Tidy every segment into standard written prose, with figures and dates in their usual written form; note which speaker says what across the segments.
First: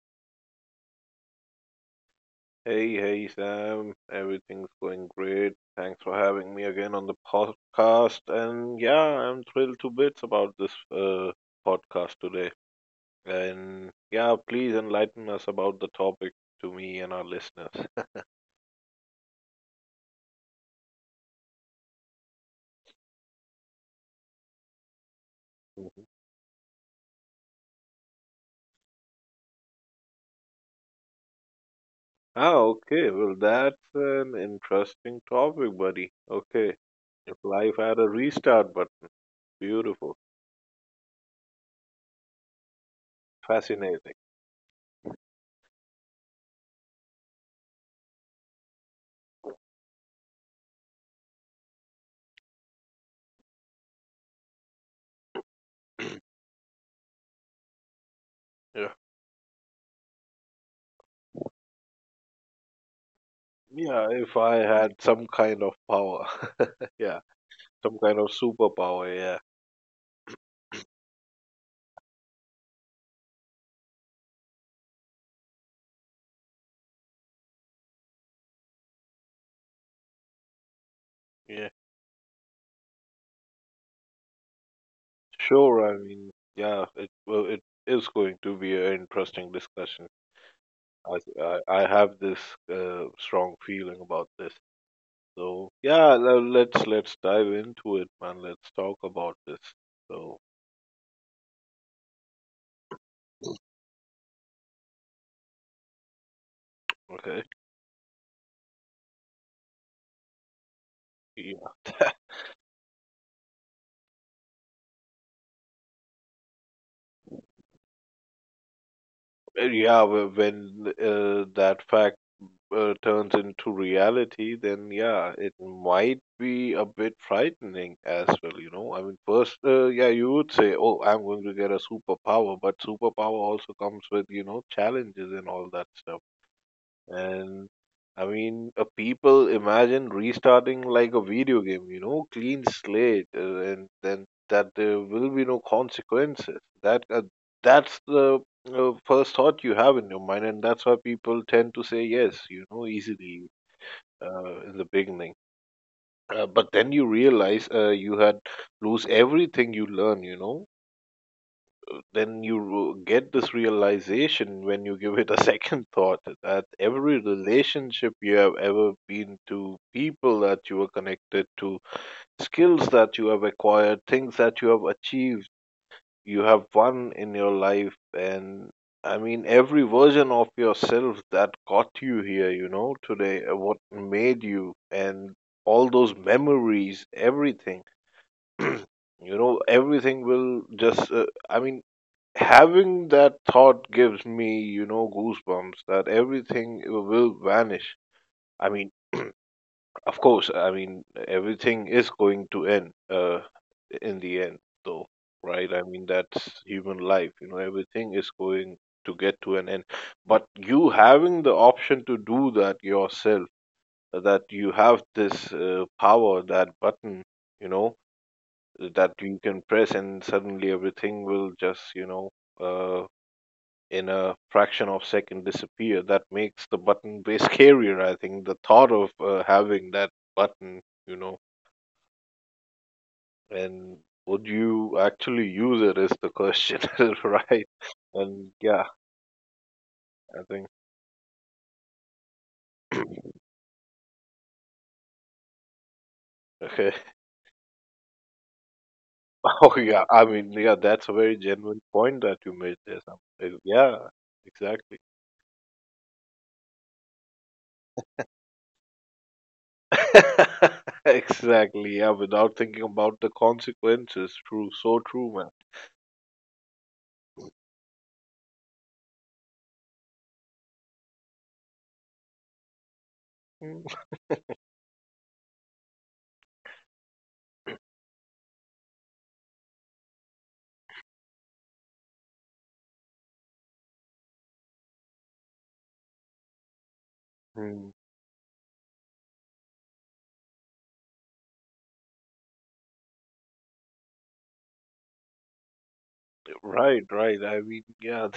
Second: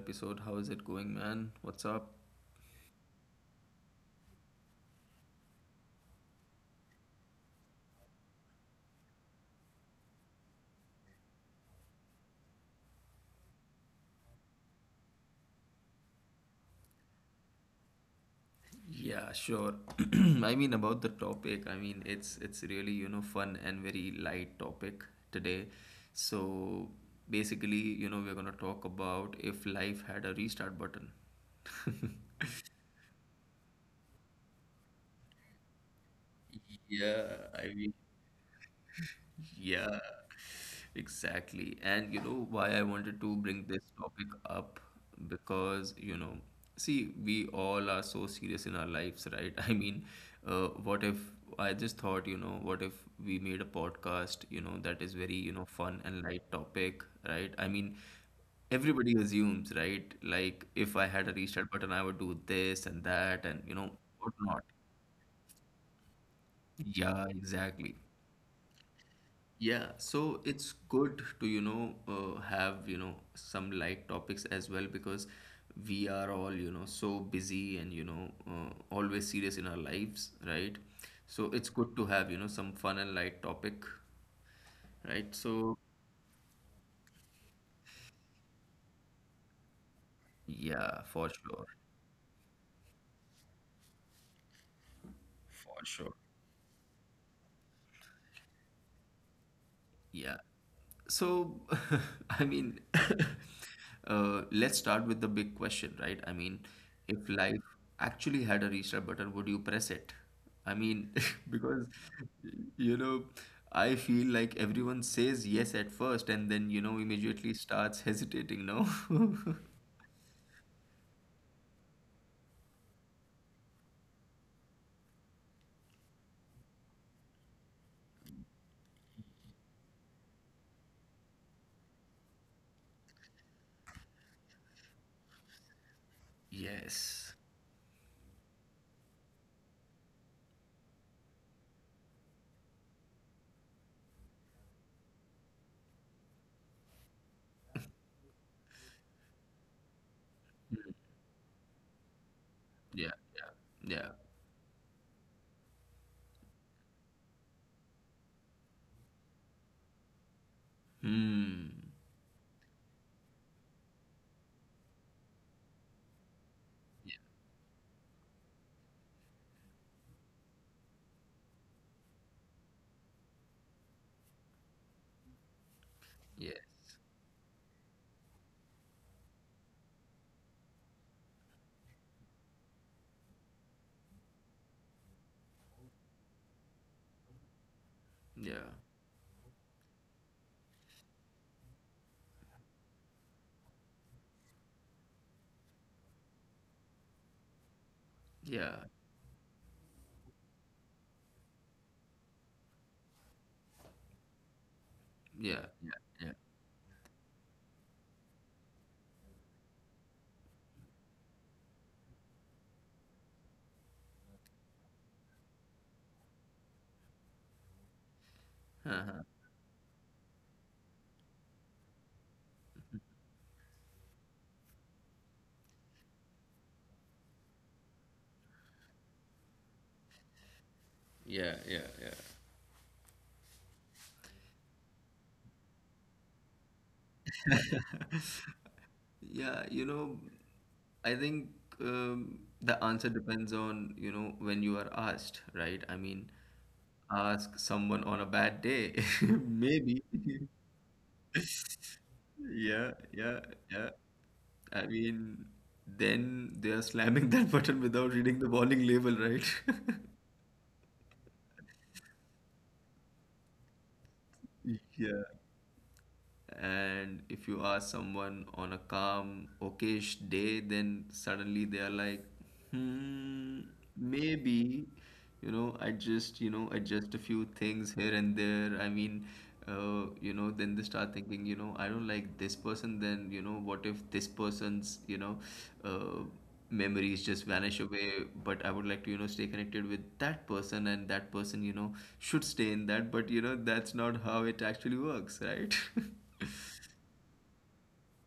Speaker 1: episode. How is it going, man? What's up?
Speaker 2: Hey, hey, Sam. Everything's going great. Thanks for having me again on the podcast. And yeah, I'm thrilled to bits about this podcast today. And yeah, please enlighten us about the topic to me and our listeners.
Speaker 1: Yeah, sure. I mean about the topic, I mean it's really, you know, fun and very light topic today.
Speaker 2: Mhm.
Speaker 1: So basically, you know, we're gonna talk about if life had a restart button.
Speaker 2: Ah, okay. Well, that's an interesting topic, buddy. Okay.
Speaker 1: Yeah,
Speaker 2: If
Speaker 1: I
Speaker 2: life
Speaker 1: mean,
Speaker 2: had a restart button,
Speaker 1: yeah,
Speaker 2: beautiful,
Speaker 1: exactly. And you know why I wanted to bring this
Speaker 2: fascinating.
Speaker 1: topic up? Because, you know, see, we all are so serious in our lives, right? I mean, what if I just thought, you know, what if we made a podcast, you know, that is very, you know, fun and light topic, right? I mean,
Speaker 2: Yeah.
Speaker 1: everybody assumes, right? Like, if I had a restart button, I would do this and that and, you know,
Speaker 2: Yeah, if I
Speaker 1: whatnot.
Speaker 2: had some kind of power. Yeah.
Speaker 1: Yeah, exactly.
Speaker 2: Some kind of superpower. Yeah,
Speaker 1: Yeah, so it's good to, you know, have, you know, some light topics as well because we are all, you know, so busy and, you know, always serious in our lives, right? So
Speaker 2: yeah,
Speaker 1: it's good to have, you know, some fun and light topic, right? So,
Speaker 2: sure. I mean, yeah, it is going to be an interesting discussion.
Speaker 1: yeah,
Speaker 2: I
Speaker 1: for
Speaker 2: I,
Speaker 1: sure.
Speaker 2: I have this strong feeling about this. So
Speaker 1: For sure.
Speaker 2: yeah, let's dive into it, man. Let's talk about this.
Speaker 1: Yeah.
Speaker 2: So
Speaker 1: So, I mean, let's start with the big question, right? I mean, if
Speaker 2: okay,
Speaker 1: life actually had a restart button, would you press it? I mean, because,
Speaker 2: yeah,
Speaker 1: you know, I feel like everyone says yes at first and then, you know, immediately starts hesitating, no?
Speaker 2: yeah. When that fact turns into reality, then yeah, it might be a bit frightening as well. I mean, first, yeah, you would say, oh, I'm going to get a superpower, but superpower also comes with, challenges and all that stuff.
Speaker 1: Yes.
Speaker 2: And I mean, a people imagine restarting like a video game, clean slate, and then that there will be no consequences. That uh, that's the first thought you have in your mind, and that's why people tend to say yes,
Speaker 1: Yeah,
Speaker 2: easily,
Speaker 1: yeah, yeah.
Speaker 2: in the beginning. But then you realize you had lose everything you learn,
Speaker 1: Hmm.
Speaker 2: then you get this realization when you give it a second thought that every
Speaker 1: Yeah,
Speaker 2: relationship you have ever been to, people that you are connected to, skills that you have acquired, things that you have achieved, you have
Speaker 1: yes.
Speaker 2: won in your life. And I mean, every version of yourself that got you here, today, what made you, and all those memories, everything.
Speaker 1: Yeah,
Speaker 2: you know everything will just I mean Having that thought gives me, goosebumps that everything will vanish. I
Speaker 1: yeah,
Speaker 2: mean, of course, I mean, everything is going to end, in the end, though,
Speaker 1: yeah,
Speaker 2: right? I
Speaker 1: yeah,
Speaker 2: mean,
Speaker 1: yeah,
Speaker 2: that's human life. You know, everything is going to get to an end. But you having the option to do that yourself, that you have this power, that button, you know, that you can press, and suddenly everything will just, uh, in a fraction of second disappear. That makes the button way scarier. I think the thought of having that button,
Speaker 1: yeah, yeah, yeah.
Speaker 2: and would you actually use it is the question, right? And yeah,
Speaker 1: Yeah, you know,
Speaker 2: I think
Speaker 1: I think the answer depends on, you know, when you are asked, right? I mean,
Speaker 2: okay.
Speaker 1: ask someone on a bad day,
Speaker 2: Oh
Speaker 1: maybe.
Speaker 2: yeah, I mean yeah, that's a very genuine point that you made
Speaker 1: Yeah,
Speaker 2: there, Sam.
Speaker 1: yeah, yeah.
Speaker 2: Yeah,
Speaker 1: I
Speaker 2: exactly.
Speaker 1: mean, then they are slamming that button without reading the warning label, right?
Speaker 2: Exactly. Yeah, without thinking about the consequences. True, so
Speaker 1: Yeah,
Speaker 2: true, man.
Speaker 1: and if you ask someone on a calm, okayish day, then suddenly they are like, hmm,
Speaker 2: Mm.
Speaker 1: maybe, you know, I just, you know, adjust a few things here and there. I mean, you know, then they start thinking, you know, I don't like this person, then, you know, what if this person's, you know, uh, memories just vanish
Speaker 2: Mm,
Speaker 1: away, but I would like to, you know, stay connected with that person, and that person, you know, should stay in that. But you know that's not how it actually works, right?
Speaker 2: right, right. I mean, yeah,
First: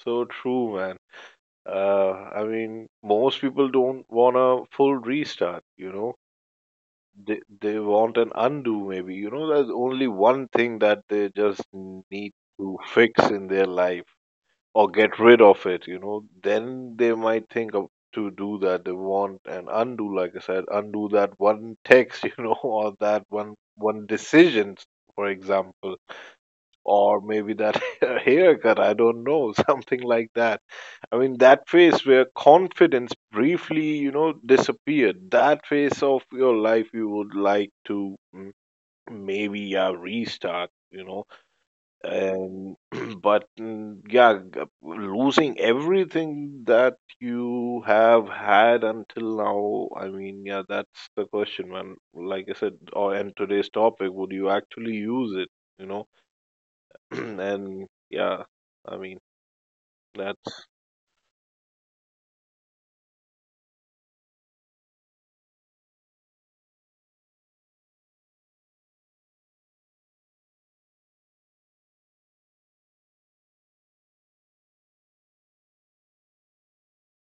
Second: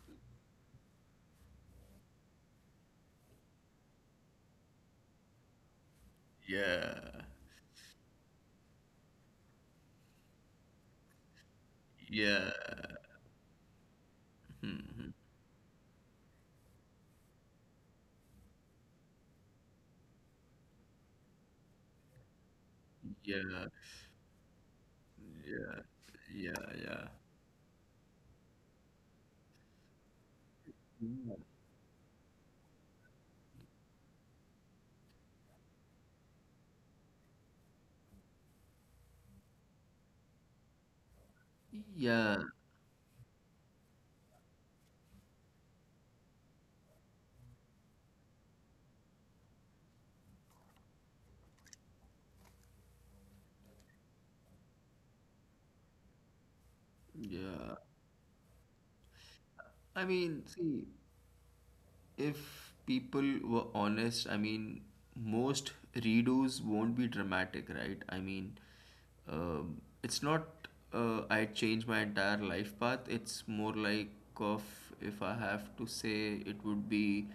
Speaker 2: so true, man. I mean, most people don't want a full restart.
Speaker 1: Yeah.
Speaker 2: They want an undo, maybe. You know, there's only one thing that they just need
Speaker 1: Yeah.
Speaker 2: to fix in their life or get rid of it. Then they might think of to do that. They want an undo, like I said, undo that one text, or that one
Speaker 1: Yeah.
Speaker 2: one decision, for
Speaker 1: Yeah.
Speaker 2: example,
Speaker 1: Yeah.
Speaker 2: or maybe that haircut, I don't know, something like that. I mean, that phase where confidence briefly, disappeared, that phase of your life you would like to maybe restart,
Speaker 1: Yeah. Yeah.
Speaker 2: and but yeah, losing everything that you have had until now, I mean, yeah, that's the question, man. Like I said, or and today's topic, would you actually use it? You know,
Speaker 1: Yeah.
Speaker 2: and yeah, I mean,
Speaker 1: I mean,
Speaker 2: that's
Speaker 1: see, if people were honest, I mean, most redos won't be dramatic, right? I mean, it's not I changed my entire life path. It's more like of, if I have to say, it would be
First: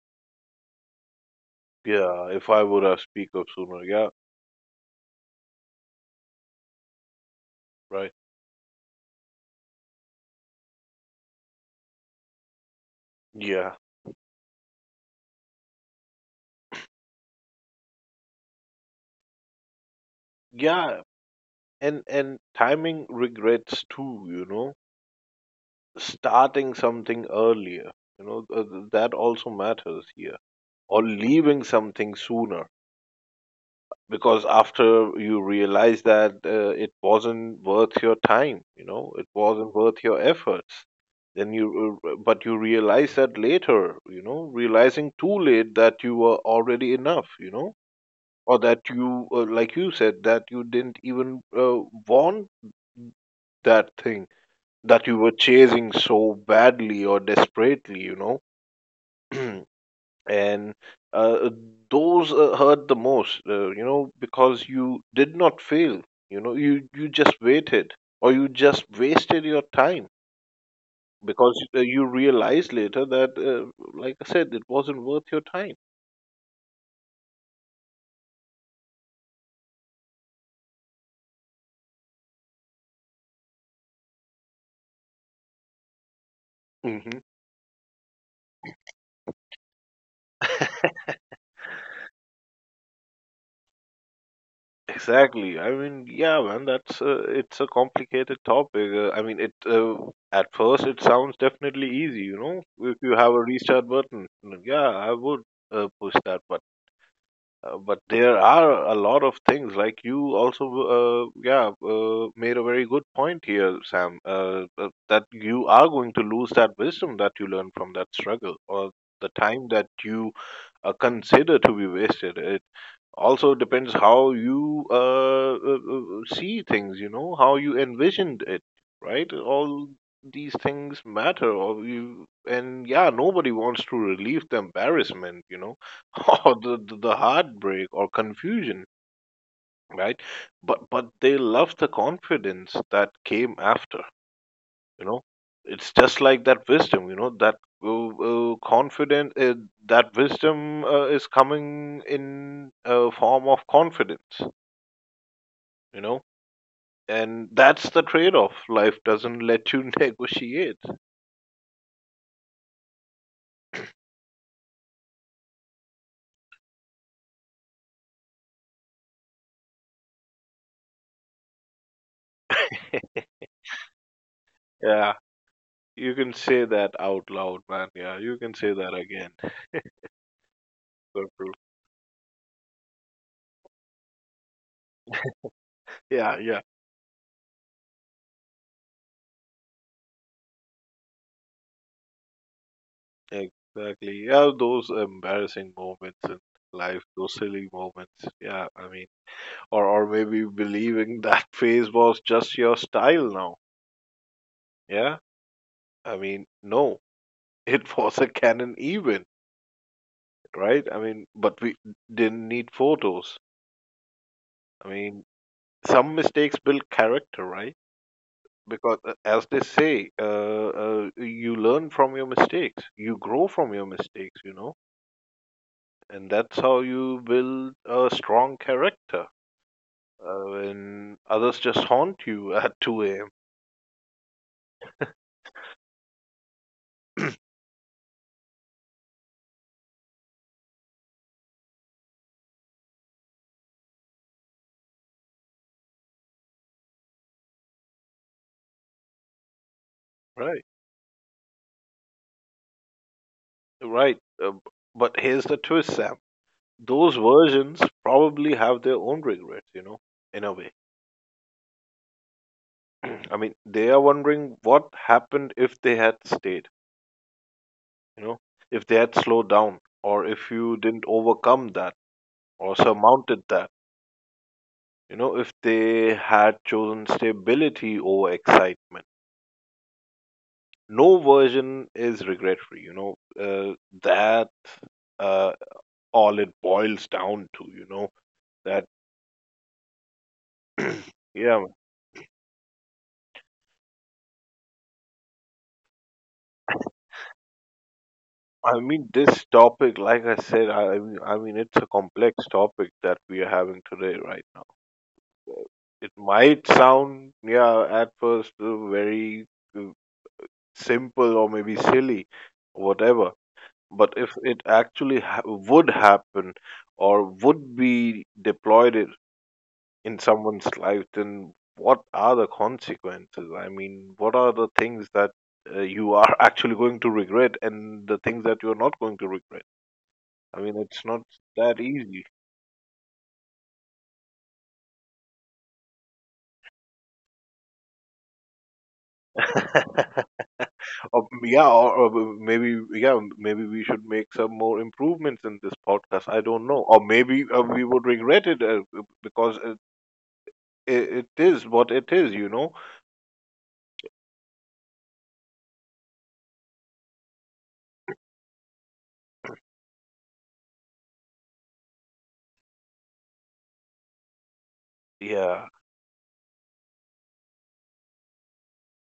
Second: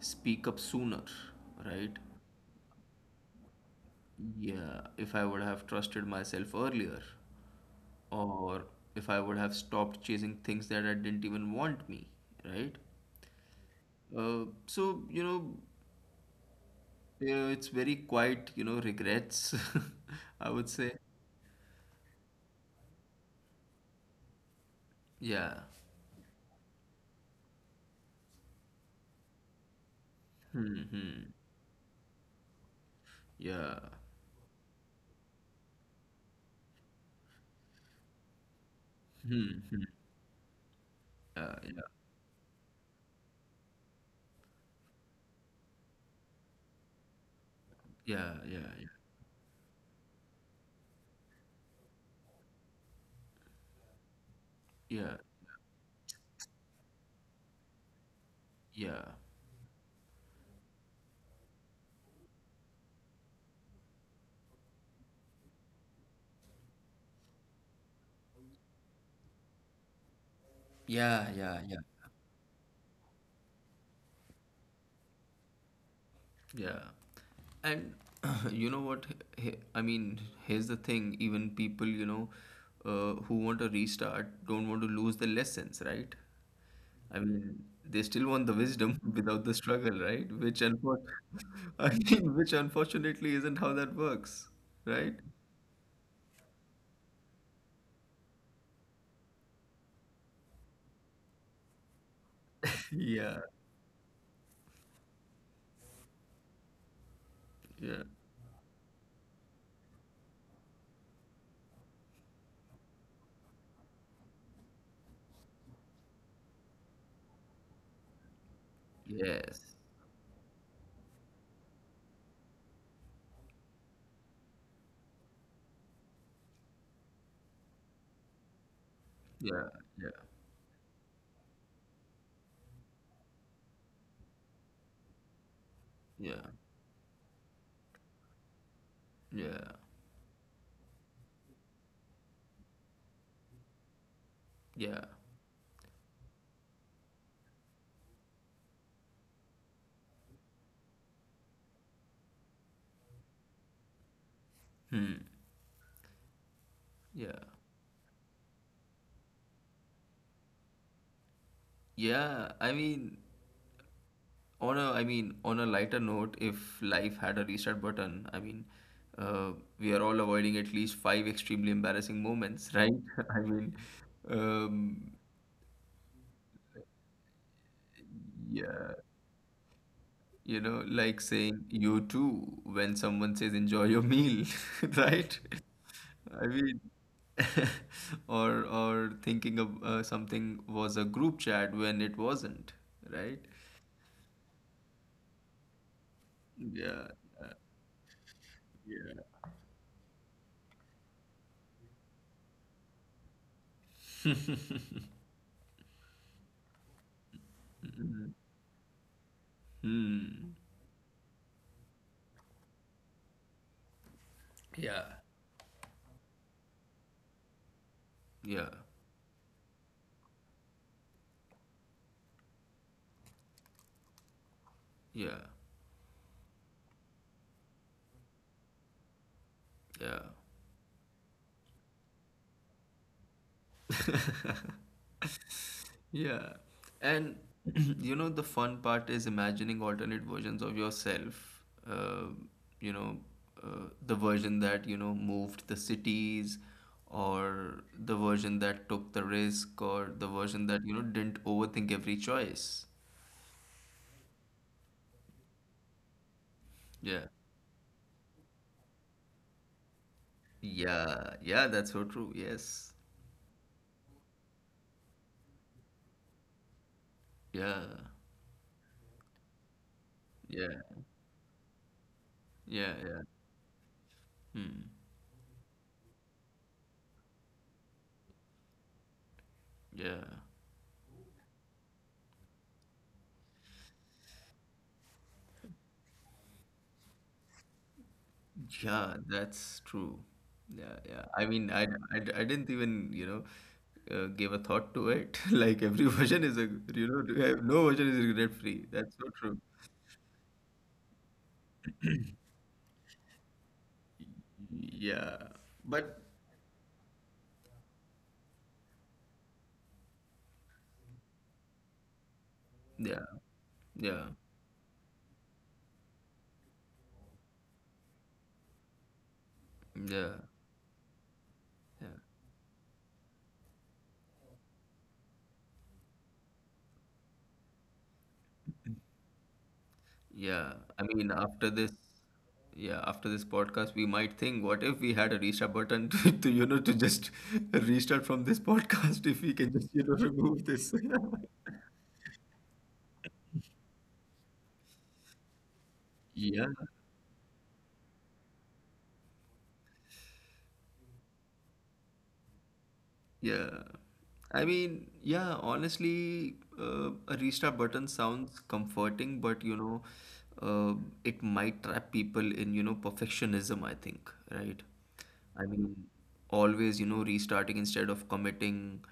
Speaker 1: speak up sooner, right?
Speaker 2: yeah. If I would have speak up sooner, yeah,
Speaker 1: Yeah, if I would have trusted myself earlier,
Speaker 2: right,
Speaker 1: or if I would have stopped chasing things that I didn't even want me, right?
Speaker 2: yeah,
Speaker 1: So, you know, it's very quiet, you know, regrets, I would say.
Speaker 2: yeah, and timing regrets too. You know,
Speaker 1: Yeah.
Speaker 2: starting something earlier. You know, that also matters here,
Speaker 1: Hmm,
Speaker 2: or
Speaker 1: hmm.
Speaker 2: leaving something sooner.
Speaker 1: Yeah.
Speaker 2: Because after you realize that it wasn't worth your time, it
Speaker 1: Hmm,
Speaker 2: wasn't
Speaker 1: hmm.
Speaker 2: worth your efforts,
Speaker 1: Yeah,
Speaker 2: then
Speaker 1: yeah,
Speaker 2: you realize that later, realizing too late that you were already enough,
Speaker 1: yeah,
Speaker 2: or
Speaker 1: yeah,
Speaker 2: that you, like you said, that you didn't even want that thing that
Speaker 1: yeah,
Speaker 2: you were chasing so badly or desperately,
Speaker 1: yeah,
Speaker 2: and uh, those hurt the most, because you did not fail, you just waited or you just wasted your time
Speaker 1: yeah, yeah, yeah.
Speaker 2: because,
Speaker 1: yeah.
Speaker 2: you realized later that, like I said, it wasn't worth your time.
Speaker 1: Yeah. And you know what? I mean, here's the thing, even people, you know, who want a restart don't want to lose the lessons, right? I
Speaker 2: Hmm.
Speaker 1: mean, they still want the wisdom without the struggle, right? I mean, which unfortunately isn't how that works, right?
Speaker 2: Exactly. I mean, yeah, man, that's it's a complicated topic. I mean, it at first it sounds definitely easy, if you have
Speaker 1: Yeah.
Speaker 2: a restart button. Yeah, I would push that button. Uh,
Speaker 1: Yeah.
Speaker 2: but there are a lot of things like you also yeah made a very good point here, Sam, that you are going to lose that wisdom that you learn from that struggle or the
Speaker 1: Yes.
Speaker 2: time that you consider to be wasted. It also depends how you see things, how you envisioned it, right?
Speaker 1: Yeah.
Speaker 2: All
Speaker 1: Yeah.
Speaker 2: these things matter or you, and yeah, nobody wants to relieve the embarrassment,
Speaker 1: Yeah.
Speaker 2: or the heartbreak or confusion,
Speaker 1: Yeah.
Speaker 2: right? But they love the confidence that came after,
Speaker 1: Yeah.
Speaker 2: you know it's just like that wisdom, that confident that wisdom is coming in a form of confidence,
Speaker 1: Hmm.
Speaker 2: you know
Speaker 1: Yeah.
Speaker 2: and that's the trade-off life doesn't let you negotiate.
Speaker 1: Yeah. I mean, on a lighter note, if life had a restart button, I mean, uh, we are all avoiding at least five extremely embarrassing moments, right? I mean, um,
Speaker 2: Yeah, you can say that out loud, man. Yeah, you can say
Speaker 1: yeah,
Speaker 2: that again.
Speaker 1: you know, like
Speaker 2: So true.
Speaker 1: saying you too when someone says enjoy your meal, right? I
Speaker 2: Yeah, yeah,
Speaker 1: mean, or thinking of something was a group chat when it wasn't, right?
Speaker 2: exactly, yeah, those embarrassing moments in
Speaker 1: Yeah,
Speaker 2: life, those
Speaker 1: uh,
Speaker 2: silly moments, yeah, I mean,
Speaker 1: yeah.
Speaker 2: or maybe believing that phase was just your style now, yeah, I mean, no, it was
Speaker 1: Mhm.
Speaker 2: a canon event,
Speaker 1: Hmm.
Speaker 2: right? I mean, but we didn't need photos. I
Speaker 1: Yeah.
Speaker 2: mean, some mistakes build character, right?
Speaker 1: Yeah,
Speaker 2: Because as they say, you learn from your mistakes, you grow from your mistakes,
Speaker 1: yeah,
Speaker 2: and that's how you build a strong character,
Speaker 1: yeah.
Speaker 2: when others just haunt you at 2 a.m.
Speaker 1: Yeah. And you know, the fun part is imagining alternate versions of yourself. You know, the version that, you know, moved the cities, or the version that took the risk, or the version
Speaker 2: Right,
Speaker 1: that, you know, didn't overthink every choice.
Speaker 2: right, but here's the twist, Sam. Those
Speaker 1: Yeah.
Speaker 2: versions probably have their own regrets, in a way.
Speaker 1: Yeah. Yeah, that's so true. Yes.
Speaker 2: I mean, they are wondering what happened if they had stayed,
Speaker 1: Yeah.
Speaker 2: you know if they had slowed down, or if
Speaker 1: Yeah.
Speaker 2: you didn't overcome that or
Speaker 1: Yeah. Yeah.
Speaker 2: surmounted that.
Speaker 1: Hmm.
Speaker 2: You know, if they had chosen stability over excitement,
Speaker 1: Yeah.
Speaker 2: no version is regret free. You know, that, uh, all it boils down to. You know that.
Speaker 1: Yeah, that's true. Yeah, yeah. I mean,
Speaker 2: Yeah,
Speaker 1: I didn't even, you know, give a thought to it. Like every version is a, you know, no version is regret free.
Speaker 2: I
Speaker 1: That's
Speaker 2: mean,
Speaker 1: so
Speaker 2: this
Speaker 1: true.
Speaker 2: topic. Like I said, I mean, it's a complex topic that we are having today right now.
Speaker 1: Yeah, but
Speaker 2: It might sound yeah at first very uh, simple or maybe silly,
Speaker 1: yeah,
Speaker 2: whatever, but
Speaker 1: yeah,
Speaker 2: if it actually would happen or would be deployed in
Speaker 1: yeah,
Speaker 2: someone's life, then
Speaker 1: yeah,
Speaker 2: what are the consequences? I mean, what are the things that you are actually going to regret, and the things that you're not going to regret? I
Speaker 1: yeah.
Speaker 2: mean,
Speaker 1: I
Speaker 2: it's not
Speaker 1: mean,
Speaker 2: that easy.
Speaker 1: after this podcast, we might think, what if we had a restart button to, to just restart from this podcast if we can just, you know, remove this.
Speaker 2: Or, yeah, or maybe yeah maybe we should make some more improvements in this podcast, I
Speaker 1: Yeah.
Speaker 2: don't know, or maybe we would regret it, because it is what it is.
Speaker 1: Yeah. I mean, yeah, honestly, a restart button sounds comforting, but you know, uh, it might trap people in, you know, perfectionism, I think, right? I
Speaker 2: Yeah.
Speaker 1: mean, always, you know, restarting instead of committing,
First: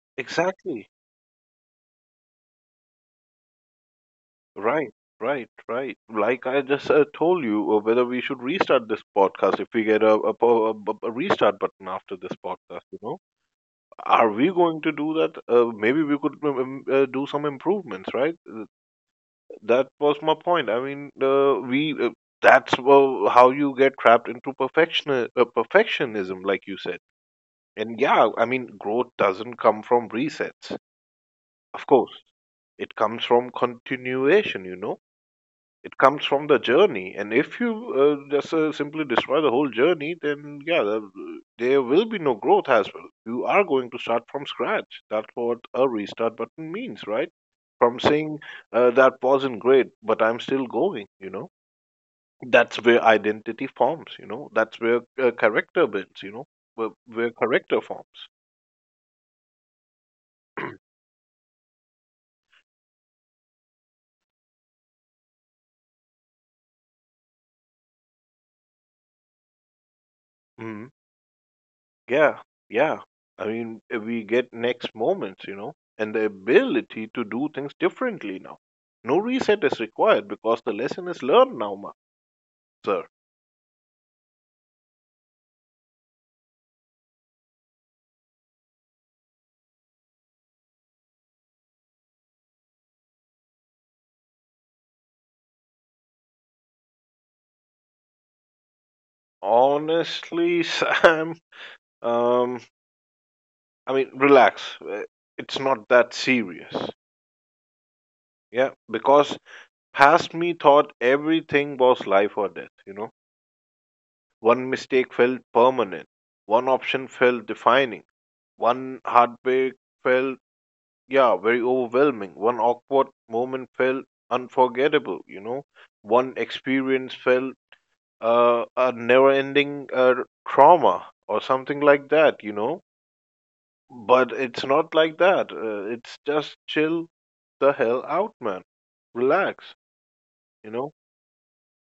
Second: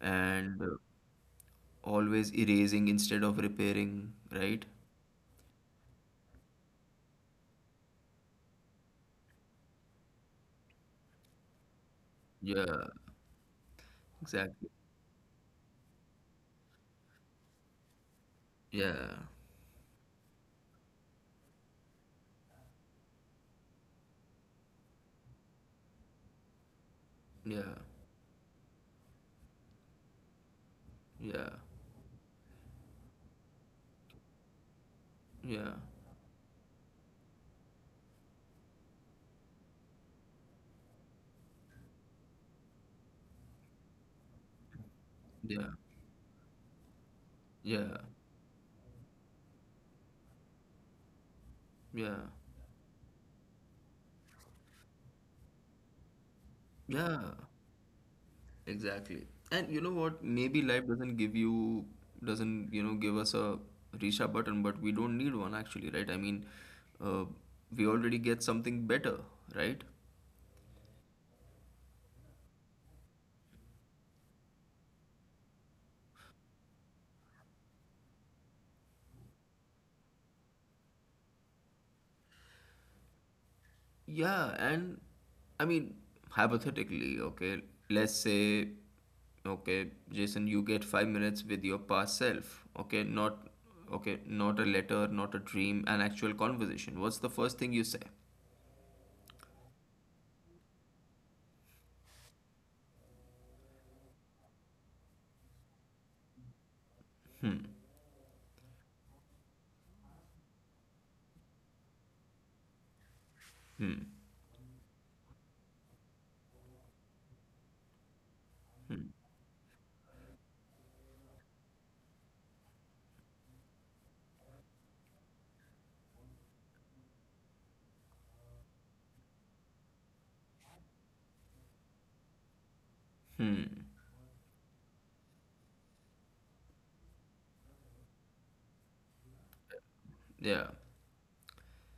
Speaker 1: and
Speaker 2: Exactly.
Speaker 1: always erasing instead of repairing, right?
Speaker 2: Right, right, right. Like I just told you, whether we should restart this podcast if we get a, po- a, bu- a restart button after this podcast,
Speaker 1: Yeah,
Speaker 2: you know? Are we
Speaker 1: exactly.
Speaker 2: going to do that? Maybe we could do some improvements, right?
Speaker 1: Yeah,
Speaker 2: That was my point. I mean, we that's how you get trapped into perfectionism, like you said.
Speaker 1: yeah,
Speaker 2: And yeah, I mean, growth doesn't come from resets.
Speaker 1: yeah,
Speaker 2: Of course, it comes from continuation, you know?
Speaker 1: yeah,
Speaker 2: It comes from the journey, and if you, just simply destroy the whole journey, then yeah, there will be no growth as well. You are going to start from scratch. That's what
Speaker 1: yeah,
Speaker 2: a restart button means, right? From
Speaker 1: yeah,
Speaker 2: saying, that wasn't great, but I'm still going. You know,
Speaker 1: yeah,
Speaker 2: that's where identity forms. You know, that's where character builds. You know, where
Speaker 1: yeah.
Speaker 2: character forms.
Speaker 1: Exactly. And you know what? Maybe life doesn't give you, doesn't, you know, give us a reach out button, but we don't need one actually, right? I mean, uh, we already get something better, right?
Speaker 2: Mhm. Yeah, yeah. I mean, we get next moments, and the ability to do things differently now. No reset is required because the lesson is learned now, sir.
Speaker 1: Yeah. And I mean, hypothetically, okay, let's say, okay, Jason, you get 5 minutes with your past self, okay, not, a letter, not a dream, an actual conversation. What's the first thing you say?
Speaker 2: Honestly, Sam, um, I mean, relax. It's not that serious.
Speaker 1: Hmm.
Speaker 2: Yeah, because past me thought everything was life or death.
Speaker 1: Hmm.
Speaker 2: One mistake felt permanent, one option felt defining, one
Speaker 1: Hmm.
Speaker 2: heartbreak felt yeah, very overwhelming. One awkward moment felt unforgettable. One experience felt a never-ending trauma or something like that.
Speaker 1: Hmm.
Speaker 2: But it's not like that. It's just chill the hell out, man. Relax,
Speaker 1: Yeah.
Speaker 2: you know.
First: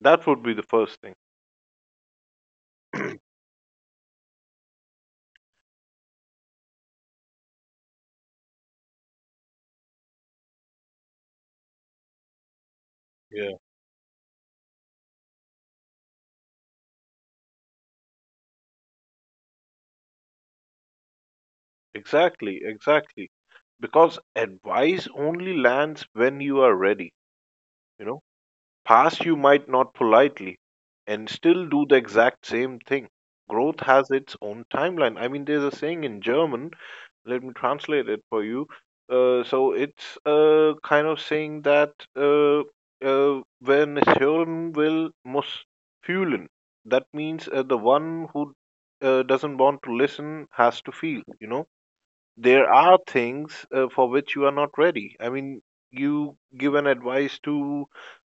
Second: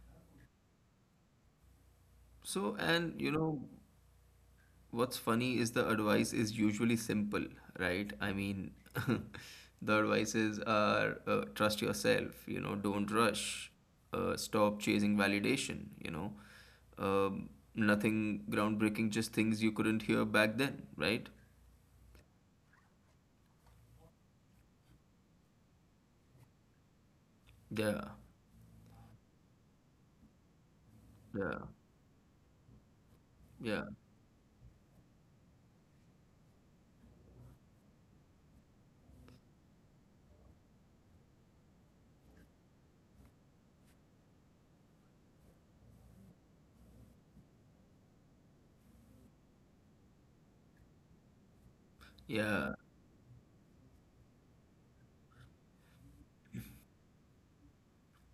Speaker 2: That would be the first thing.
Speaker 1: So, and you know, what's funny is the advice is usually simple, right? I mean, the advices are trust yourself, you know, don't
Speaker 2: Yeah,
Speaker 1: rush, stop chasing validation, you know, um, nothing groundbreaking, just things you couldn't hear back then, right?
Speaker 2: exactly, exactly. Because advice only lands when you are ready, you
Speaker 1: Yeah,
Speaker 2: know. Pass you might not politely and
Speaker 1: yeah,
Speaker 2: still do the exact same thing. Growth
Speaker 1: yeah,
Speaker 2: has its own timeline. I mean, there's a saying in German, let me translate it for you. So it's a kind of saying that when hören will, muss fühlen. That means the one who doesn't want to listen has to feel, you know. There
Speaker 1: yeah,
Speaker 2: are things for which you are not ready. I mean, you give an advice to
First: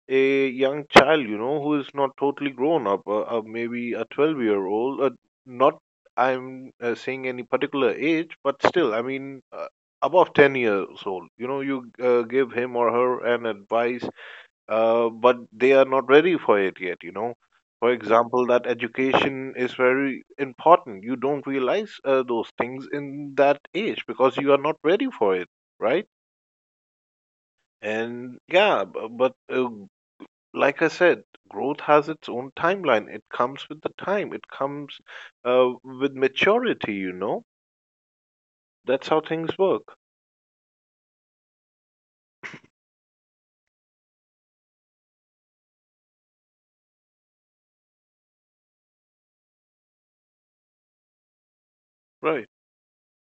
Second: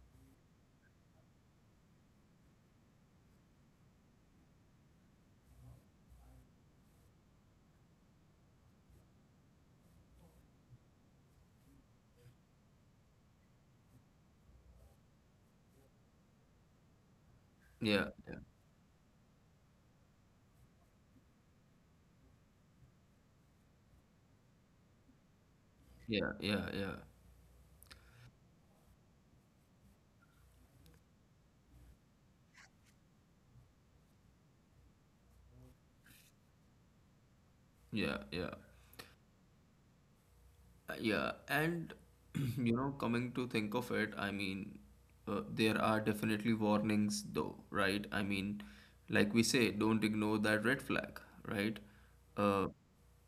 Speaker 2: a young child, you know, who is not totally grown up, maybe a 12-year-old year old, not I'm saying any particular age, but still, I mean, above 10 years old, you know, you give him or her an advice, but they are not ready for it yet, you know. For
Speaker 1: yeah,
Speaker 2: example, that education is very important. You don't realize those things in that age because you are not ready for it, right?
Speaker 1: yeah, yeah, yeah, yeah,
Speaker 2: And yeah, bu- but like I said, growth has its own timeline. It comes with the time. It comes with maturity. You know,
Speaker 1: yeah, yeah.
Speaker 2: that's how things work.
Speaker 1: Yeah, and you know, coming to think of it, I mean, there are definitely warnings, though, right? I mean, like we say, don't ignore that red flag, right?
Speaker 2: Right.
Speaker 1: Uh,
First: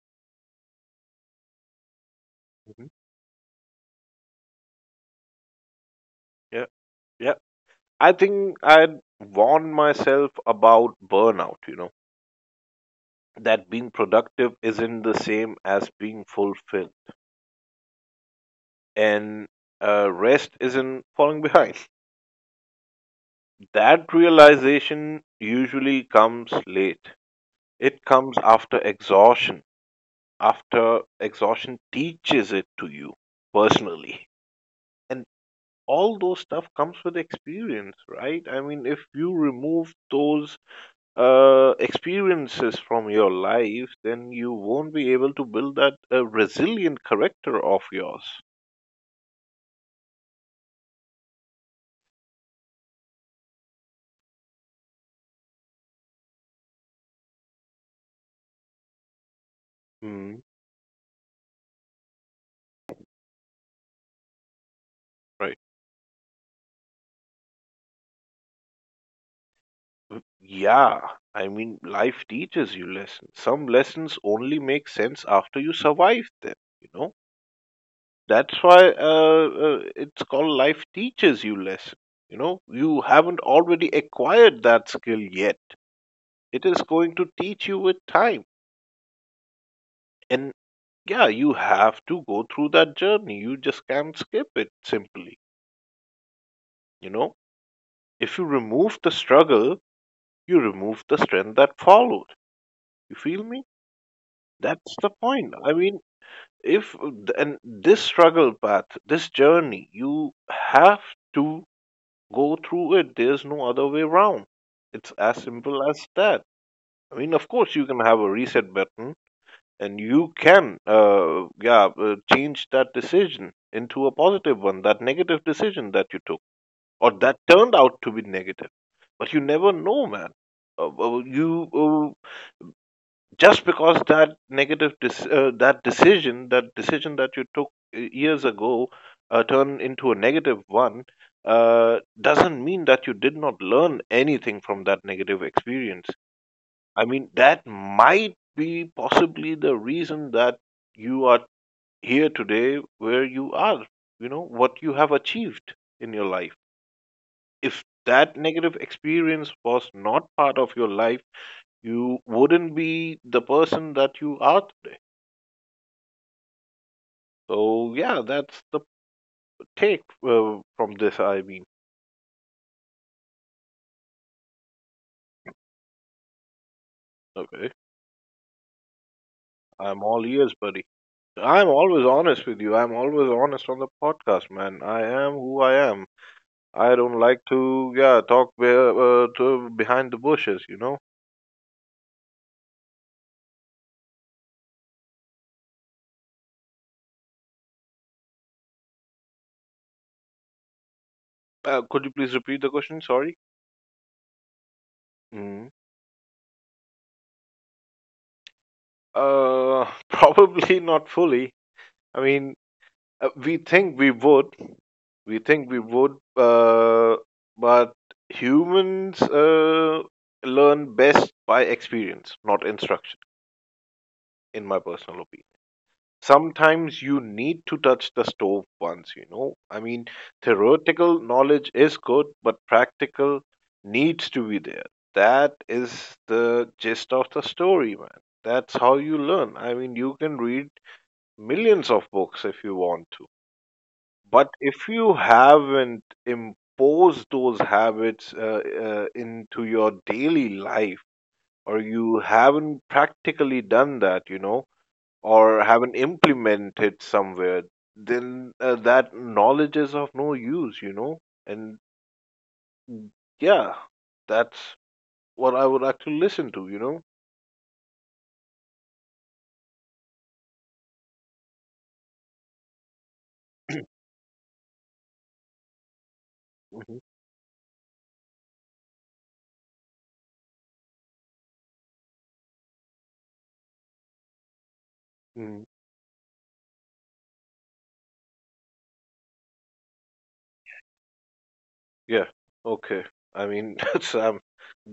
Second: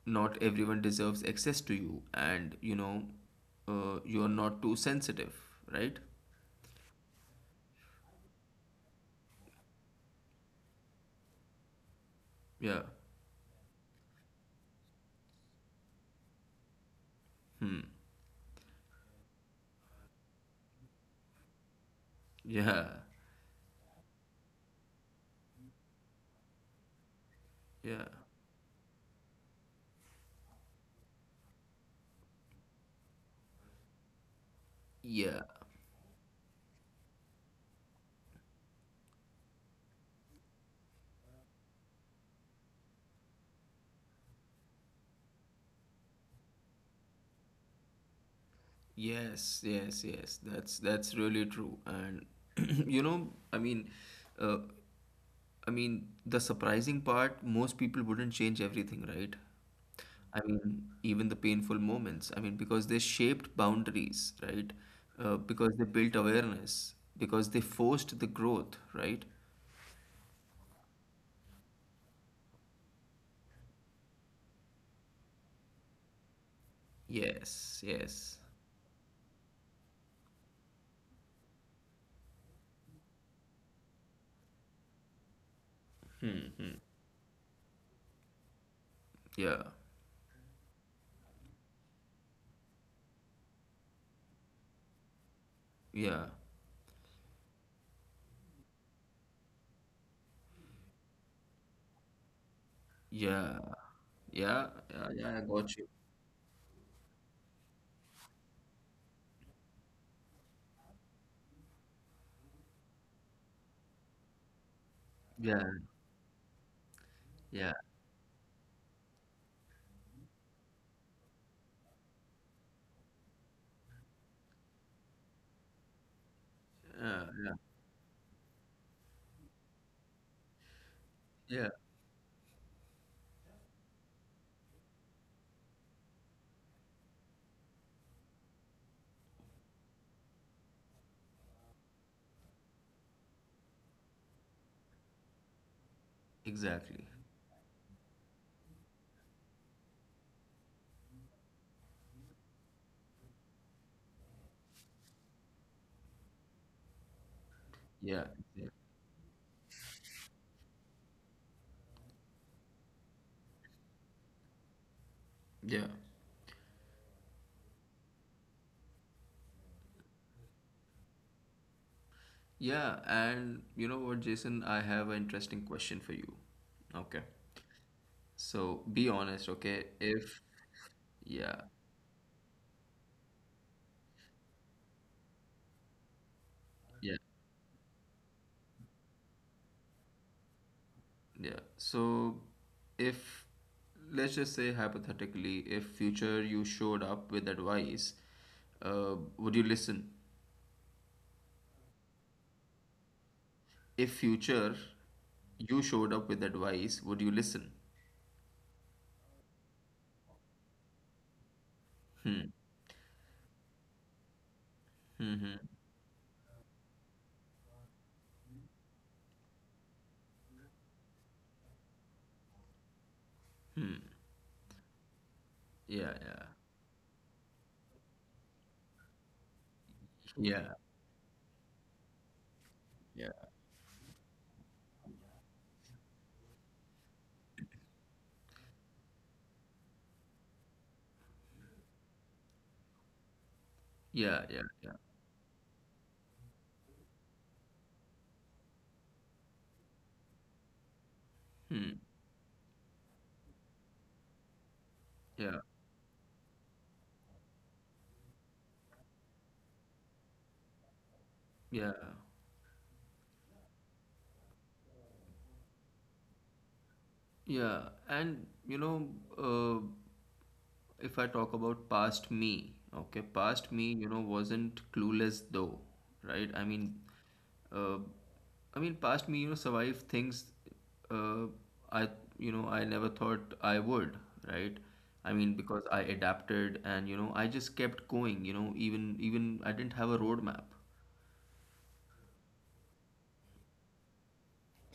Speaker 1: Not everyone deserves access to you, and you
Speaker 2: Hmm.
Speaker 1: know, you are not too sensitive, right?
Speaker 2: Yeah. Yeah. I think I'd warned myself about burnout. You know,
Speaker 1: Yeah.
Speaker 2: that being productive isn't the same as being fulfilled,
Speaker 1: Hmm.
Speaker 2: and rest isn't falling behind.
Speaker 1: Yeah.
Speaker 2: That realization usually comes late. It
Speaker 1: Yeah.
Speaker 2: comes after exhaustion teaches it to you personally and
Speaker 1: Yeah.
Speaker 2: all those stuff comes with experience, right? I mean, if you remove those experiences from your life, then you won't be able to build that resilient character of yours.
Speaker 1: Yes, yes, yes. That's really true. And you know, I mean, uh, the surprising part, most people wouldn't change everything, right? I
Speaker 2: Hmm.
Speaker 1: mean, even the painful moments. I mean, because they shaped boundaries, right?
Speaker 2: Right.
Speaker 1: Because they built awareness, because they forced the growth, right?
Speaker 2: Mm, yeah, I mean life teaches you lessons. Some lessons only make sense after you survive them, you know.
Speaker 1: Yes, yes.
Speaker 2: That's why it's called life teaches you lesson. You know, you haven't already acquired that skill yet. It is going to teach you with time.
Speaker 1: Yeah,
Speaker 2: And yeah, you have to go through that journey. You just can't skip it simply.
Speaker 1: yeah,
Speaker 2: You know, if you remove the struggle, you remove the strength that followed. You feel
Speaker 1: yeah,
Speaker 2: me?
Speaker 1: yeah,
Speaker 2: That's
Speaker 1: yeah,
Speaker 2: the
Speaker 1: yeah, I
Speaker 2: point.
Speaker 1: got
Speaker 2: I
Speaker 1: you.
Speaker 2: mean, if and this struggle path, this journey, you have to go through it. There's no other way around. It's as
Speaker 1: Yeah,
Speaker 2: simple as that. I mean, of
Speaker 1: yeah,
Speaker 2: course, you can have a reset button and you can, yeah, change that decision into a positive one, that negative decision that you took or
Speaker 1: yeah,
Speaker 2: that
Speaker 1: yeah,
Speaker 2: turned out to be negative. But you never know, man. Uh, uh,
Speaker 1: yeah,
Speaker 2: you, uh, just because that negative dis that decision that decision that you took years ago turned into a negative one, doesn't mean that you did not learn anything from that negative experience.
Speaker 1: exactly.
Speaker 2: I mean, that might be possibly the reason that you are here today where you are, you know, what you have achieved in your life. If
Speaker 1: Yeah,
Speaker 2: that
Speaker 1: yeah,
Speaker 2: negative experience was not part of your life, you wouldn't be the person that you are.
Speaker 1: yeah.
Speaker 2: So yeah, that's the take from this. I mean,
Speaker 1: Yeah, and you know what, Jason? I have an interesting question for you. Okay.
Speaker 2: okay,
Speaker 1: So be honest, okay?
Speaker 2: I'm all
Speaker 1: If,
Speaker 2: ears, buddy.
Speaker 1: yeah,
Speaker 2: I'm always honest with you. I'm always honest on the podcast, man. I am who I am. I
Speaker 1: yeah,
Speaker 2: don't like to yeah talk to behind the bushes. You know.
Speaker 1: yeah. So if, Let's just say hypothetically, if future you showed up with advice, would you listen?
Speaker 2: Could you please repeat the question? Sorry.
Speaker 1: If future
Speaker 2: Mm.
Speaker 1: you showed up with advice, would you listen?
Speaker 2: Probably not fully. I
Speaker 1: Hmm.
Speaker 2: mean, we think we would, We
Speaker 1: Mm-hmm.
Speaker 2: think we would, uh, but humans learn best by experience, not instruction, in my personal opinion.
Speaker 1: Yeah, yeah.
Speaker 2: Sometimes you need to touch the stove once, you know. I mean,
Speaker 1: Yeah.
Speaker 2: theoretical knowledge is good, but
Speaker 1: Yeah,
Speaker 2: practical needs to be there. That is the gist of the story, man. That's how you learn. I mean, you can read millions of books if you want to,
Speaker 1: yeah,
Speaker 2: but
Speaker 1: yeah.
Speaker 2: if
Speaker 1: yeah.
Speaker 2: you haven't imposed those habits into your daily life, or
Speaker 1: Hmm.
Speaker 2: you haven't practically done that, you know,
Speaker 1: Yeah,
Speaker 2: or haven't implemented somewhere, then that knowledge is of no use, you know. And
Speaker 1: yeah.
Speaker 2: yeah, that's what I would actually listen to, you know.
Speaker 1: Yeah, and you know, uh, if I talk about past me, okay, past me, you know, wasn't clueless though, right? I mean, uh, past me, you know, survived things, uh, I, I never thought I would, right? I mean,
Speaker 2: Mhm.
Speaker 1: because I adapted and, you know, I just kept going, you know, even I didn't have a roadmap.
Speaker 2: Yeah. Okay. I mean, Sam,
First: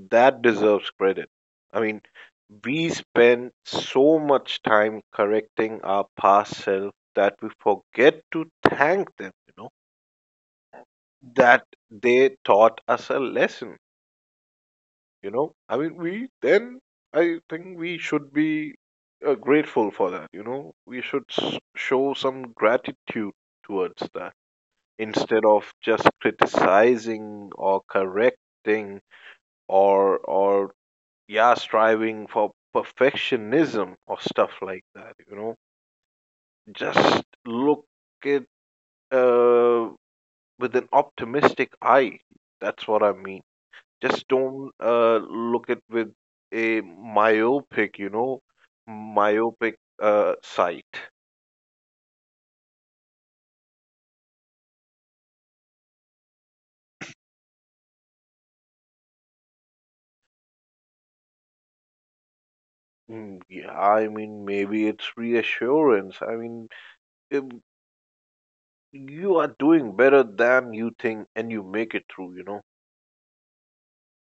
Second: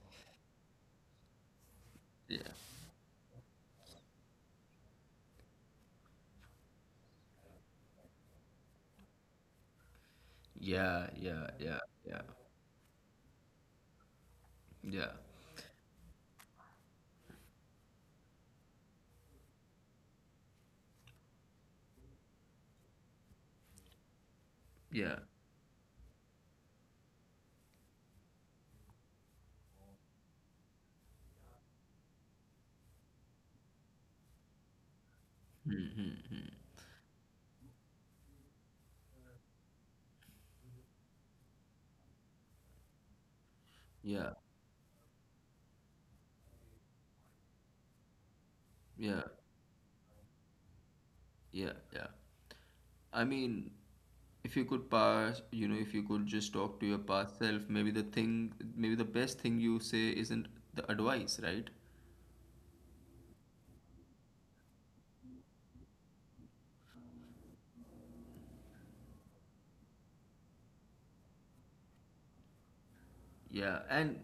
Speaker 2: that deserves credit. I mean,
Speaker 1: Yeah.
Speaker 2: we spend so much time correcting our past self that we forget to thank them, you know,
Speaker 1: Yeah, yeah,
Speaker 2: that
Speaker 1: yeah, yeah,
Speaker 2: they taught us a lesson,
Speaker 1: yeah,
Speaker 2: you know. I mean, I think we should be grateful for that, you know. We should show some gratitude towards that
Speaker 1: yeah.
Speaker 2: instead of just criticizing or correcting or yeah striving for perfectionism or stuff like that, you know.
Speaker 1: Mm-hmm.
Speaker 2: Just look at uh, with an optimistic eye. That's what I mean. Just
Speaker 1: Yeah,
Speaker 2: don't look at with a myopic, you know,
Speaker 1: yeah.
Speaker 2: myopic sight.
Speaker 1: Yeah, yeah. I mean, if you could pass, you know, if you could just talk to your past self, maybe the best thing you say isn't the advice, right?
Speaker 2: Mm, yeah, I mean maybe it's reassurance. I mean, um, you are doing better than you think and you make it through, you know.
Speaker 1: Yeah, and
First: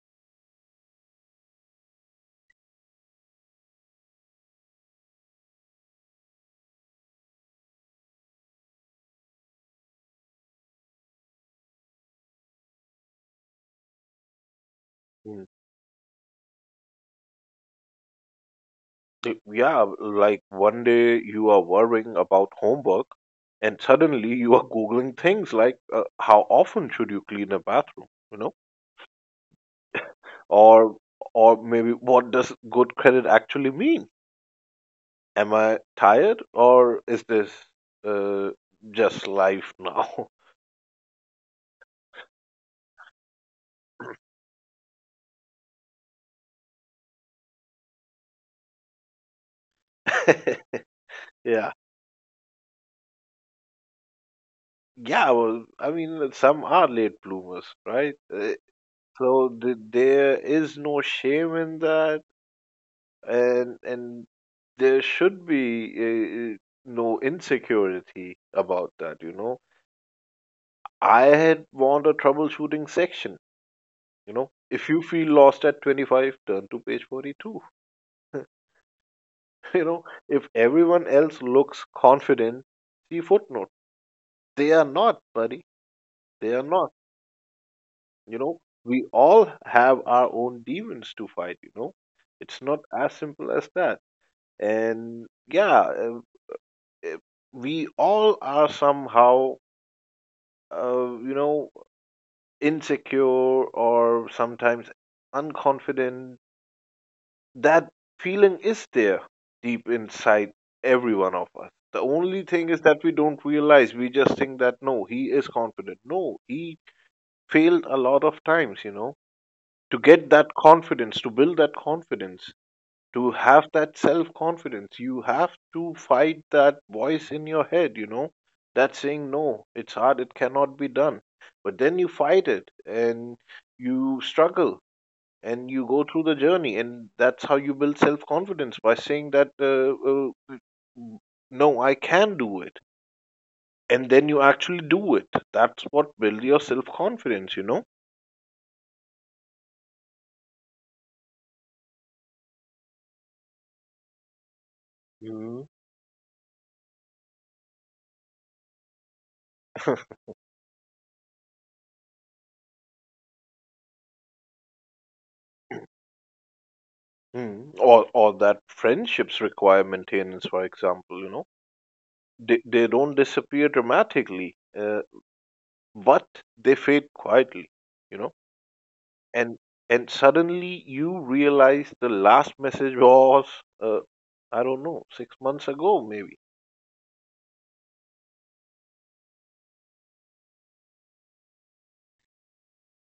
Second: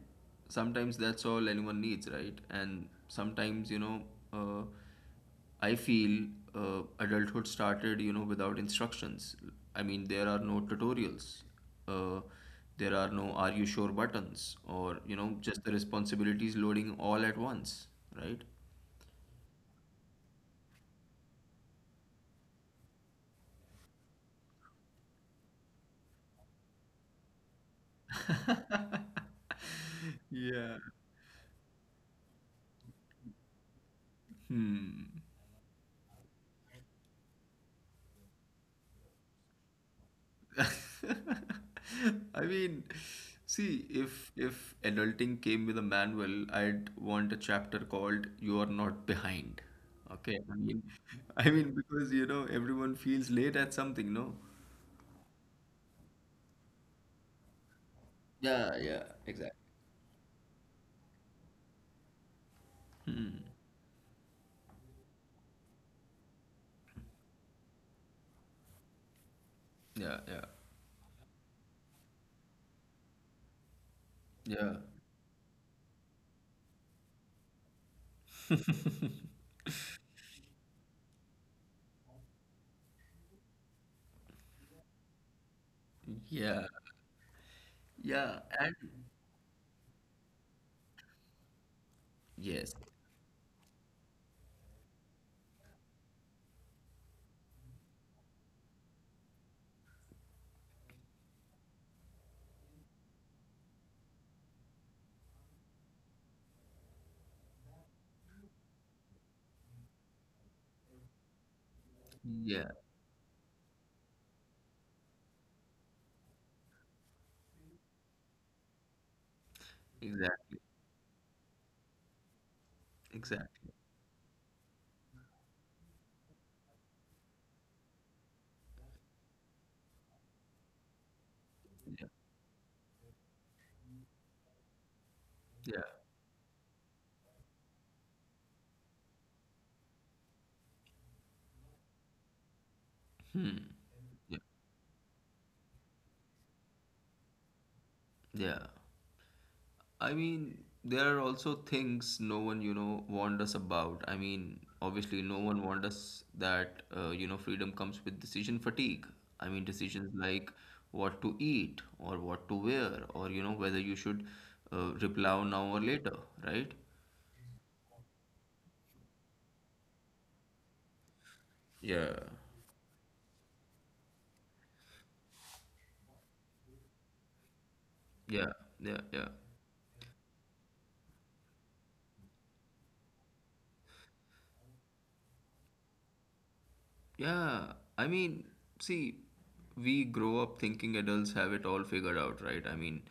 Speaker 1: sometimes that's all anyone needs, right? And sometimes, you know, uh, I feel adulthood started, you know, without instructions. I mean, there are no tutorials. Uh, there are no are you sure buttons or, you know, just the responsibilities loading all at once, right?
Speaker 2: Yeah, like one day you are worrying about homework and suddenly you are googling things like how often should you clean a bathroom, you know?
Speaker 1: Yeah.
Speaker 2: Or or maybe what does good credit actually mean?
Speaker 1: Hmm.
Speaker 2: Am I tired or is this uh, just life now?
Speaker 1: I mean, see, if adulting came with a manual, I'd want a chapter called "You Are Not Behind." Okay. I mean, I
Speaker 2: Yeah.
Speaker 1: mean because you know everyone feels late at something, no?
Speaker 2: Yeah, well, I mean, some are late bloomers, right?
Speaker 1: Yeah, yeah,
Speaker 2: So
Speaker 1: exactly.
Speaker 2: there is no shame in that, and there should be no insecurity about that, you know.
Speaker 1: Yeah, yeah,
Speaker 2: I had want a troubleshooting section, you know.
Speaker 1: yeah,
Speaker 2: If you feel lost at 25, turn to page 42. You know, if everyone else looks confident, see footnote, they are not, buddy. They are
Speaker 1: yeah,
Speaker 2: not. You
Speaker 1: yeah,
Speaker 2: know,
Speaker 1: and
Speaker 2: we all have our own demons to fight, you know. It's
Speaker 1: yes,
Speaker 2: not as simple as that. And yeah, uh, we all are somehow you know, insecure or sometimes unconfident, that feeling is there deep inside every one of us. The only thing
Speaker 1: yeah,
Speaker 2: is that we don't realize. We just think that no, he is confident. No, he failed a lot of times, you know, to get that
Speaker 1: exactly,
Speaker 2: confidence, to build that confidence, to have
Speaker 1: exactly,
Speaker 2: that self confidence. You have to fight that voice in your head, you know, that's saying no it's hard, it cannot be done. But then you
Speaker 1: yeah,
Speaker 2: fight it and you struggle and
Speaker 1: yeah,
Speaker 2: you go through the journey, and that's how you build self confidence, by saying that no, I can do it,
Speaker 1: hmm,
Speaker 2: and then
Speaker 1: yeah,
Speaker 2: you actually do it. That's what builds your self confidence, you know.
Speaker 1: yeah. I mean, there are also things no one, you know, warned us about. I mean, obviously, no one
Speaker 2: Hmm.
Speaker 1: warned us that, you know, freedom comes with decision fatigue. I mean, decisions like what to eat or what to wear or, you know, whether you should reply now or later, right?
Speaker 2: Mm. Or that friendships require maintenance, for example, you know.
Speaker 1: Yeah.
Speaker 2: They don't disappear dramatically, but they fade quietly, you know.
Speaker 1: Yeah, yeah, yeah.
Speaker 2: And and suddenly you realize the last message was, uh, I don't know, 6 months ago maybe.
Speaker 1: Yeah, I mean, see, we grow up thinking adults have it all figured out, right? I mean,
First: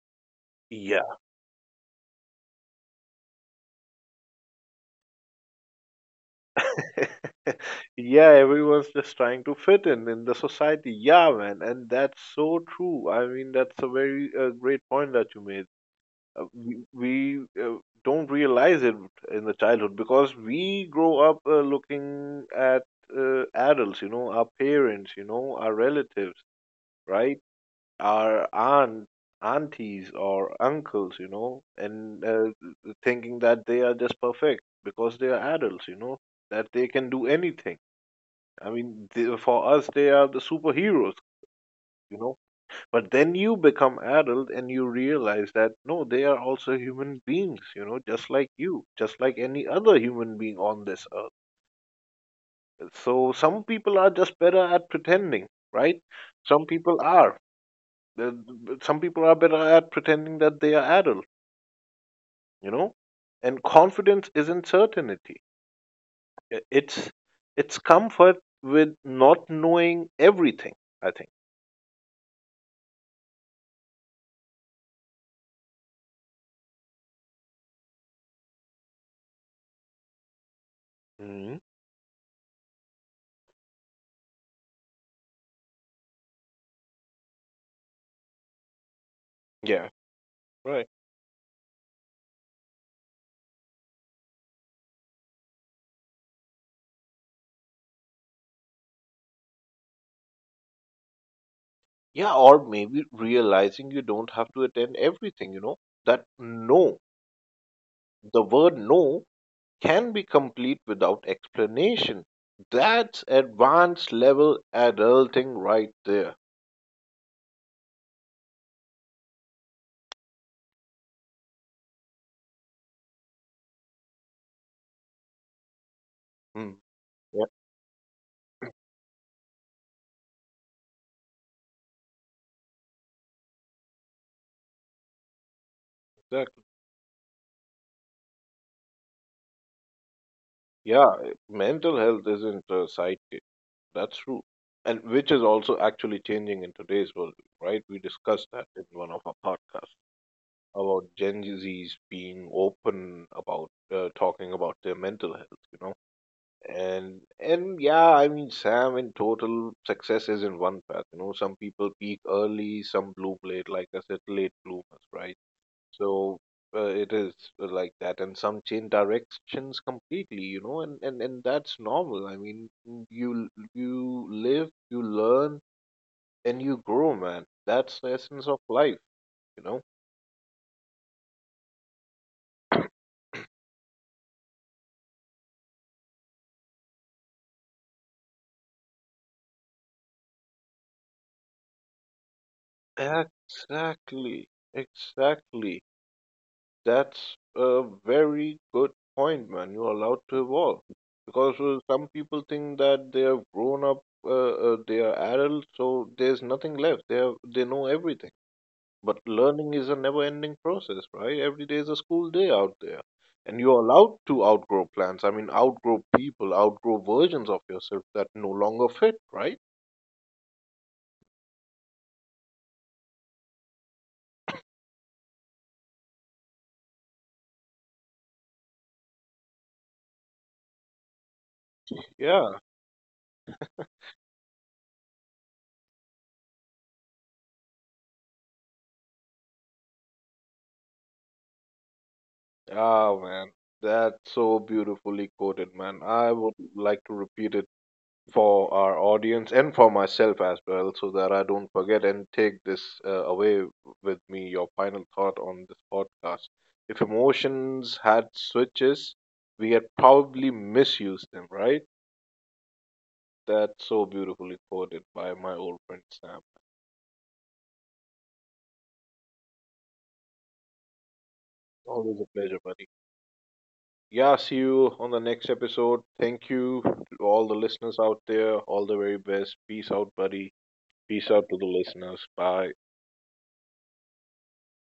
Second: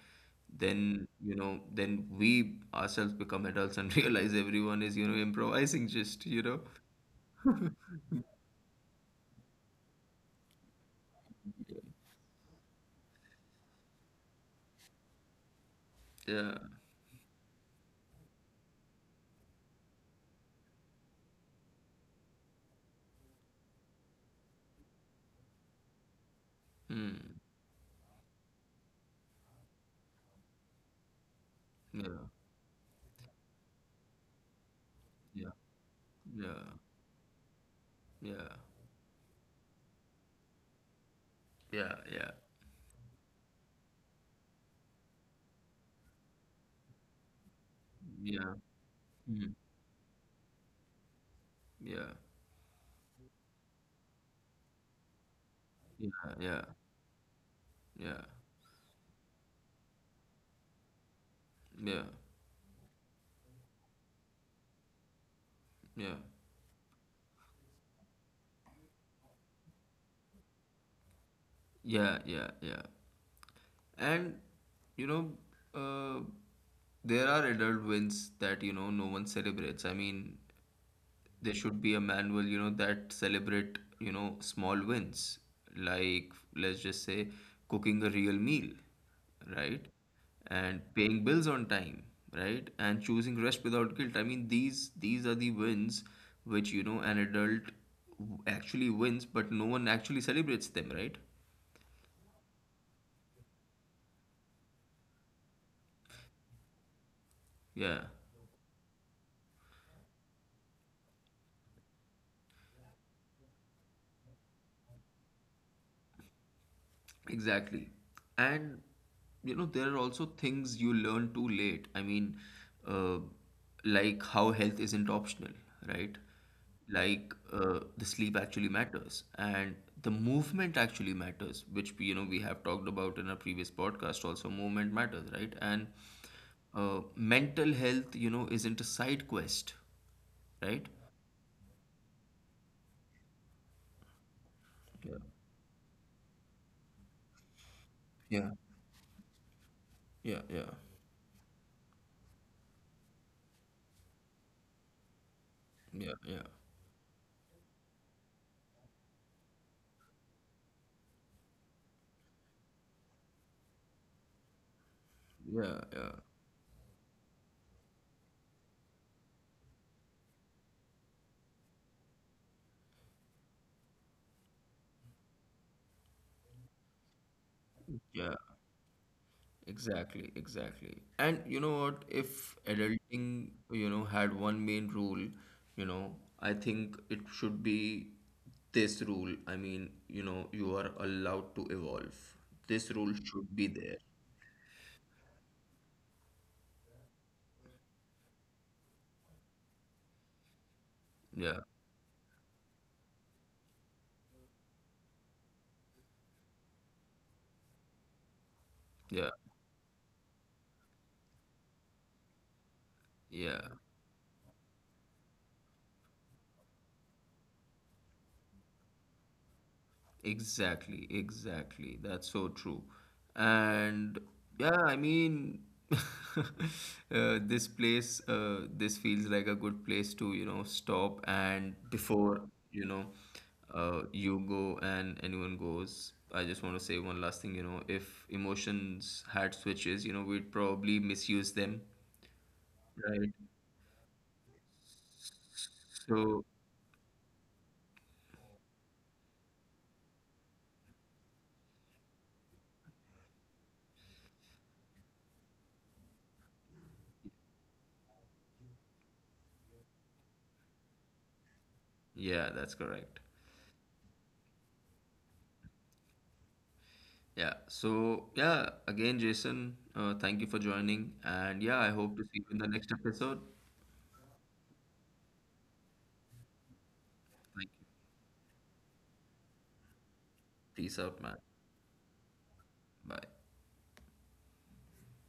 Speaker 1: then,
Speaker 2: Yeah.
Speaker 1: you know, then we ourselves become adults and realize everyone is, you know, improvising just, you know.
Speaker 2: Yeah, everyone's just trying to fit in the society. Yeah, man, and that's so true. I mean, that's a very great point that you made. uh,
Speaker 1: Yeah.
Speaker 2: we, we uh, don't realize it in the childhood because we grow up looking at adults, you know, our parents, you know, our relatives, right?
Speaker 1: Hmm.
Speaker 2: Our aunt, aunties, or uncles, you know, and
Speaker 1: Yeah.
Speaker 2: thinking that they are just perfect because they are
Speaker 1: Yeah.
Speaker 2: adults, you know, that they can do anything.
Speaker 1: Yeah.
Speaker 2: I mean, they, for us, they are the superheroes,
Speaker 1: Yeah. Yeah.
Speaker 2: you
Speaker 1: Yeah.
Speaker 2: know, but then you become adult and you realize that no, they are also human beings, you know, just like
Speaker 1: Yeah.
Speaker 2: you, just like
Speaker 1: Hmm.
Speaker 2: any other human being on this earth.
Speaker 1: Yeah.
Speaker 2: So some people are just better at pretending, right?
Speaker 1: Yeah. Yeah.
Speaker 2: Some people are.
Speaker 1: Yeah.
Speaker 2: Some people are better at pretending that they are adult,
Speaker 1: Yeah.
Speaker 2: you know? And confidence isn't certainty.
Speaker 1: Yeah.
Speaker 2: I- It's it's comfort with not knowing everything, I think.
Speaker 1: Yeah. Yeah. Yeah. And you know, uh, there are adult wins that you know no one celebrates. I mean, there
Speaker 2: Hmm.
Speaker 1: should be a manual you know that celebrate you know small wins, like let's just say cooking a real meal, right?
Speaker 2: Yeah.
Speaker 1: And
Speaker 2: Right.
Speaker 1: paying bills on time, right? And choosing rest without guilt. I mean, these are the wins which you know an adult actually wins, but no one actually celebrates them, right?
Speaker 2: Yeah, or maybe realizing you don't have to attend everything, you know, that no,
Speaker 1: Yeah.
Speaker 2: the word no can be complete without explanation. That's advanced level adulting right there.
Speaker 1: Exactly. And you know, there are also things you learn too late. I mean, uh, like how health isn't optional, right?
Speaker 2: Hmm.
Speaker 1: Like
Speaker 2: Yeah,
Speaker 1: the sleep actually matters and the movement actually matters, which we have talked about in our previous podcast also. Movement matters, right? And
Speaker 2: exactly.
Speaker 1: mental health, you know, isn't a side quest, right?
Speaker 2: Yeah, mental health isn't a sidekick. That's true. And
Speaker 1: Yeah.
Speaker 2: which is also actually changing in today's world, right? We discussed
Speaker 1: Yeah.
Speaker 2: that in one of our podcasts
Speaker 1: Yeah. Yeah.
Speaker 2: about Gen Z's being open about talking about their mental health, you know.
Speaker 1: Yeah.
Speaker 2: And yeah, I mean, Sam, in total, success is in one path. You know, some people peak early, some bloom late. Like I said, late bloomers, right?
Speaker 1: Yeah. Yeah.
Speaker 2: So it is like that, and some change directions completely. You know, and that's normal. I mean, you live, you learn, and you grow, man. That's the
Speaker 1: Yeah.
Speaker 2: essence of life. You know.
Speaker 1: Exactly, exactly. And you know what? If adulting, you know, had one main rule, you know, I think it should be this rule. I mean, you know, you are allowed to evolve. This rule should be there.
Speaker 2: Exactly. Exactly. That's a very good point, man. You're allowed to evolve because
Speaker 1: Yeah,
Speaker 2: some people think that they have grown up, they are adults, so there's nothing left. They have, they know everything. But
Speaker 1: yeah,
Speaker 2: learning is a never-ending process, right? Every day is a school day out there, and
Speaker 1: yeah.
Speaker 2: you're allowed to outgrow plans. I mean, outgrow people, outgrow versions of yourself that no longer fit, right?
Speaker 1: Exactly, exactly. That's so true. And yeah, I mean, this feels like a good place to, you know, stop and before,
Speaker 2: Yeah.
Speaker 1: you know, you go and anyone goes. I just want to say one last thing, you know, if emotions had switches, you know, we'd probably misuse them,
Speaker 2: Ah,
Speaker 1: right?
Speaker 2: man. That's so beautifully quoted, man. I
Speaker 1: So,
Speaker 2: would like to repeat it for our audience and for myself as well, so that I don't forget and take this away with me, your final thought on this podcast. If emotions had switches, we had probably misused them, right?
Speaker 1: yeah, that's correct.
Speaker 2: That's so beautifully quoted by my old friend Sam.
Speaker 1: Yeah. So, yeah, again, Jason, thank you for joining. And yeah, I hope
Speaker 2: Always
Speaker 1: to
Speaker 2: a
Speaker 1: see you in
Speaker 2: pleasure,
Speaker 1: the
Speaker 2: buddy.
Speaker 1: next episode.
Speaker 2: Yeah, see you on the next episode. Thank you to all the
Speaker 1: Thank
Speaker 2: listeners
Speaker 1: you.
Speaker 2: out there. All the very best. Peace out, buddy.
Speaker 1: Peace out,
Speaker 2: Peace
Speaker 1: man.
Speaker 2: out to the listeners. Bye.
Speaker 1: Bye.